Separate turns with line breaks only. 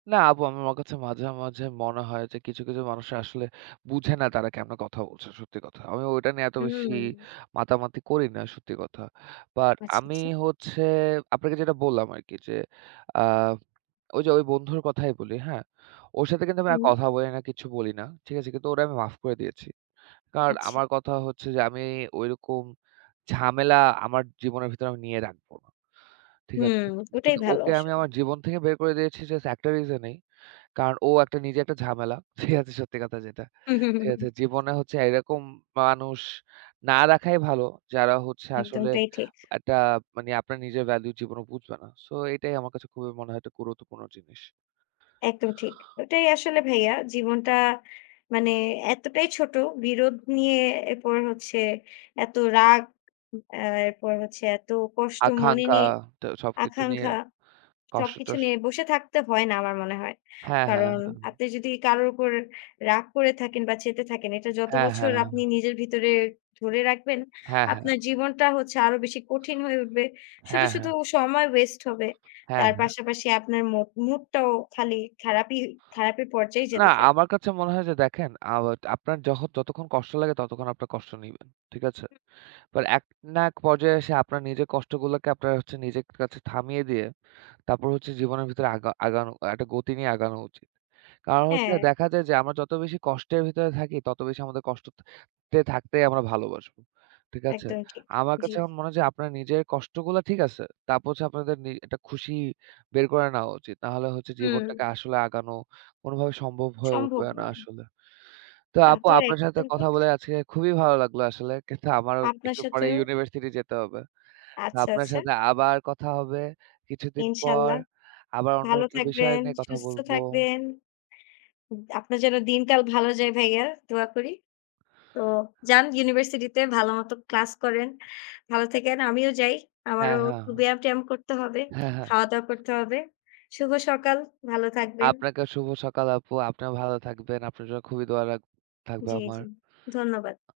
না, আপু আমার কাছে মাঝে, মাঝে, মনে হয় যে কিছু, কিছু, মানুষ আসলে বুঝে না তারা কেমনে কথা বলছে। সত্যি কথা। আমি ওটা নিয়ে এত বেশি
হুম।
মাতামাতি করি না সত্যি কথা। বাট
আচ্ছা,
আমি
আচ্ছা।
হচ্ছে আপনাকে যেটা বললাম আরকি যে যে আ ওই যে বন্ধুর কথাই বলি। হ্যাঁ? ওর সাথে আমি আর
হুম।
কথা বলি না কিছু বলি না। ঠিক আছে কিন্তু ওরে আমি মাফ করে দিয়েছি। কারণ
আচ্ছা।
আমার কথা হচ্ছে যে আমি ঐরকম ঝামেলা আমার জীবনের ভেতরে নিয়ে রাখবো না। ঠিক
হুম,
আছে?
ওটাই
কিন্তু
ভালো
ওকে আমি
আসলে।
আমার জীবন থেকে বের করে দিয়েছি জাস্ট একটা রিজনেই। কারণ ও একটা নিজে একটা ঝামেলা। ঠিক আছে, সত্যি কথা যেটা। ঠিক আছে?
হুম।
জীবনে হচ্ছে এইরকম মানুষ না রাখাই ভালো। যারা হচ্ছে আসলে
একদমটাই ঠিক।
একটা মানে আপনার নিজের ভ্যালু জীবনেও বুঝবে না। সো এটাই আমার কাছে খুবই মনে হয় একটা গুরুত্বপূর্ণ জিনিস।
একদম ঠিক। এটাই আসলে ভাইয়া জীবনটা মানে এতটাই ছোট বিরোধ নিয়ে এরপর হচ্ছে এত রাগ এ্যা এরপর হচ্ছে এত কষ্ট মনে
আকাঙ্খা
নিয়ে
টা সবকিছু নিয়ে,
আকাঙ্খা
কষ্ট
সবকিছু
টস
নিয়ে বসে থাকতে হয় না আমার মনে হয়।
হ্যাঁ, হ্যাঁ,
কারণ
হ্যাঁ।
আপনি যদি কারোর উপর রাগ করে থাকেন, বা চেতে থাকেন এটা যত
হ্যাঁ,
বছর
হ্যাঁ।
আপনি নিজের ভিতরে ধরে রাখবেন,
হ্যাঁ, হ্যাঁ।
আপনার জীবনটা হচ্ছে আরো বেশি কঠিন হয়ে উঠবে। শুধু,
হ্যাঁ,
শুধু,
হ্যাঁ।
সময় ওয়েস্ট হবে।
হ্যাঁ
তার
হ্যাঁ।
পাশাপাশি আপনার মুক মুডটাও খালি খারাপি খারাপির পর্যায়ে
না,
যেতে থাকবে।
আমার কাছে মনে হয় যে দেখেন আ আপনার যহত যতক্ষণ কষ্ট লাগে ততক্ষণ আপনার কষ্ট নিবেন। ঠিক আছে?
হু।
বাট এক না এক পর্যায়ে এসে আপনার নিজের কষ্টগুলোকে আপনারা নিজের কাছে থামিয়ে দিয়ে, তারপর হচ্ছে জীবনের ভিতরে আগা আগানো একটা গতি নিয়ে আগানো উচিত। কারণ হচ্ছে
হ্যাঁ।
দেখা যায় যে আমরা যত বেশি কষ্টের ভিতরে থাকি ততো বেশি আমাদের কষ্টত তে থাকতেই আমরা ভালোবাসবো। ঠিক আছে?
একদমই ঠিক।
আমার
জি।
কাছে এখন মনে হচ্ছে আপনার নিজের কষ্টগুলা ঠিক আছে। তারপর হচ্ছে আপনাদের নি একটা খুশি বের করে নেওয়া উচিত। না হলে হচ্ছে
হুম।
জীবনটাকে আসলে আগানো কোনভাবে সম্ভব হয়ে
সম্ভব
উঠবে না
নয়।
আসলে। তো
তা
আপু
তো
আপনার সাথে
একদম
কথা
ঠিক।
বলে আজকে খুবই ভালো লাগলো আসলে। কিন্তু আমারও
আপনার
একটু পরে
সাথেও
ইউনিভার্সিটি যেতে হবে। তো
আচ্ছা,
আপনার
আচ্ছা।
সাথে আবার কথা হবে। কিছুদিন পর
ইনশাআল্লাহ।
আবার অন্য
ভালো
একটা বিষয়
থাকবেন,
নিয়ে কথা
সুস্থ
বলব।
থাকবেন। উব আপনার যেন দিনকাল ভালো যাই ভাইয়া, দোয়া করি। তো যান ইউনিভার্সিটিতে ভালোমতো ক্লাস করেন। ভালো থাকেন, আমিও যাই।
হ্যাঁ,
আমারও একটু
হ্যাঁ।
ব্যায়াম-ট্যায়াম করতে হবে।
হ্যাঁ, হ্যাঁ।
খাওয়া-দাওয়া করতে হবে। শুভ সকাল। ভালো থাকবেন।
আপনাকে শুভ সকাল আপু। আপনারা ভালো থাকবেন। আপনার জন্য খুবই দোয়া রাখ থাকবে
জী,
আমার।
জী ধন্যবাদ।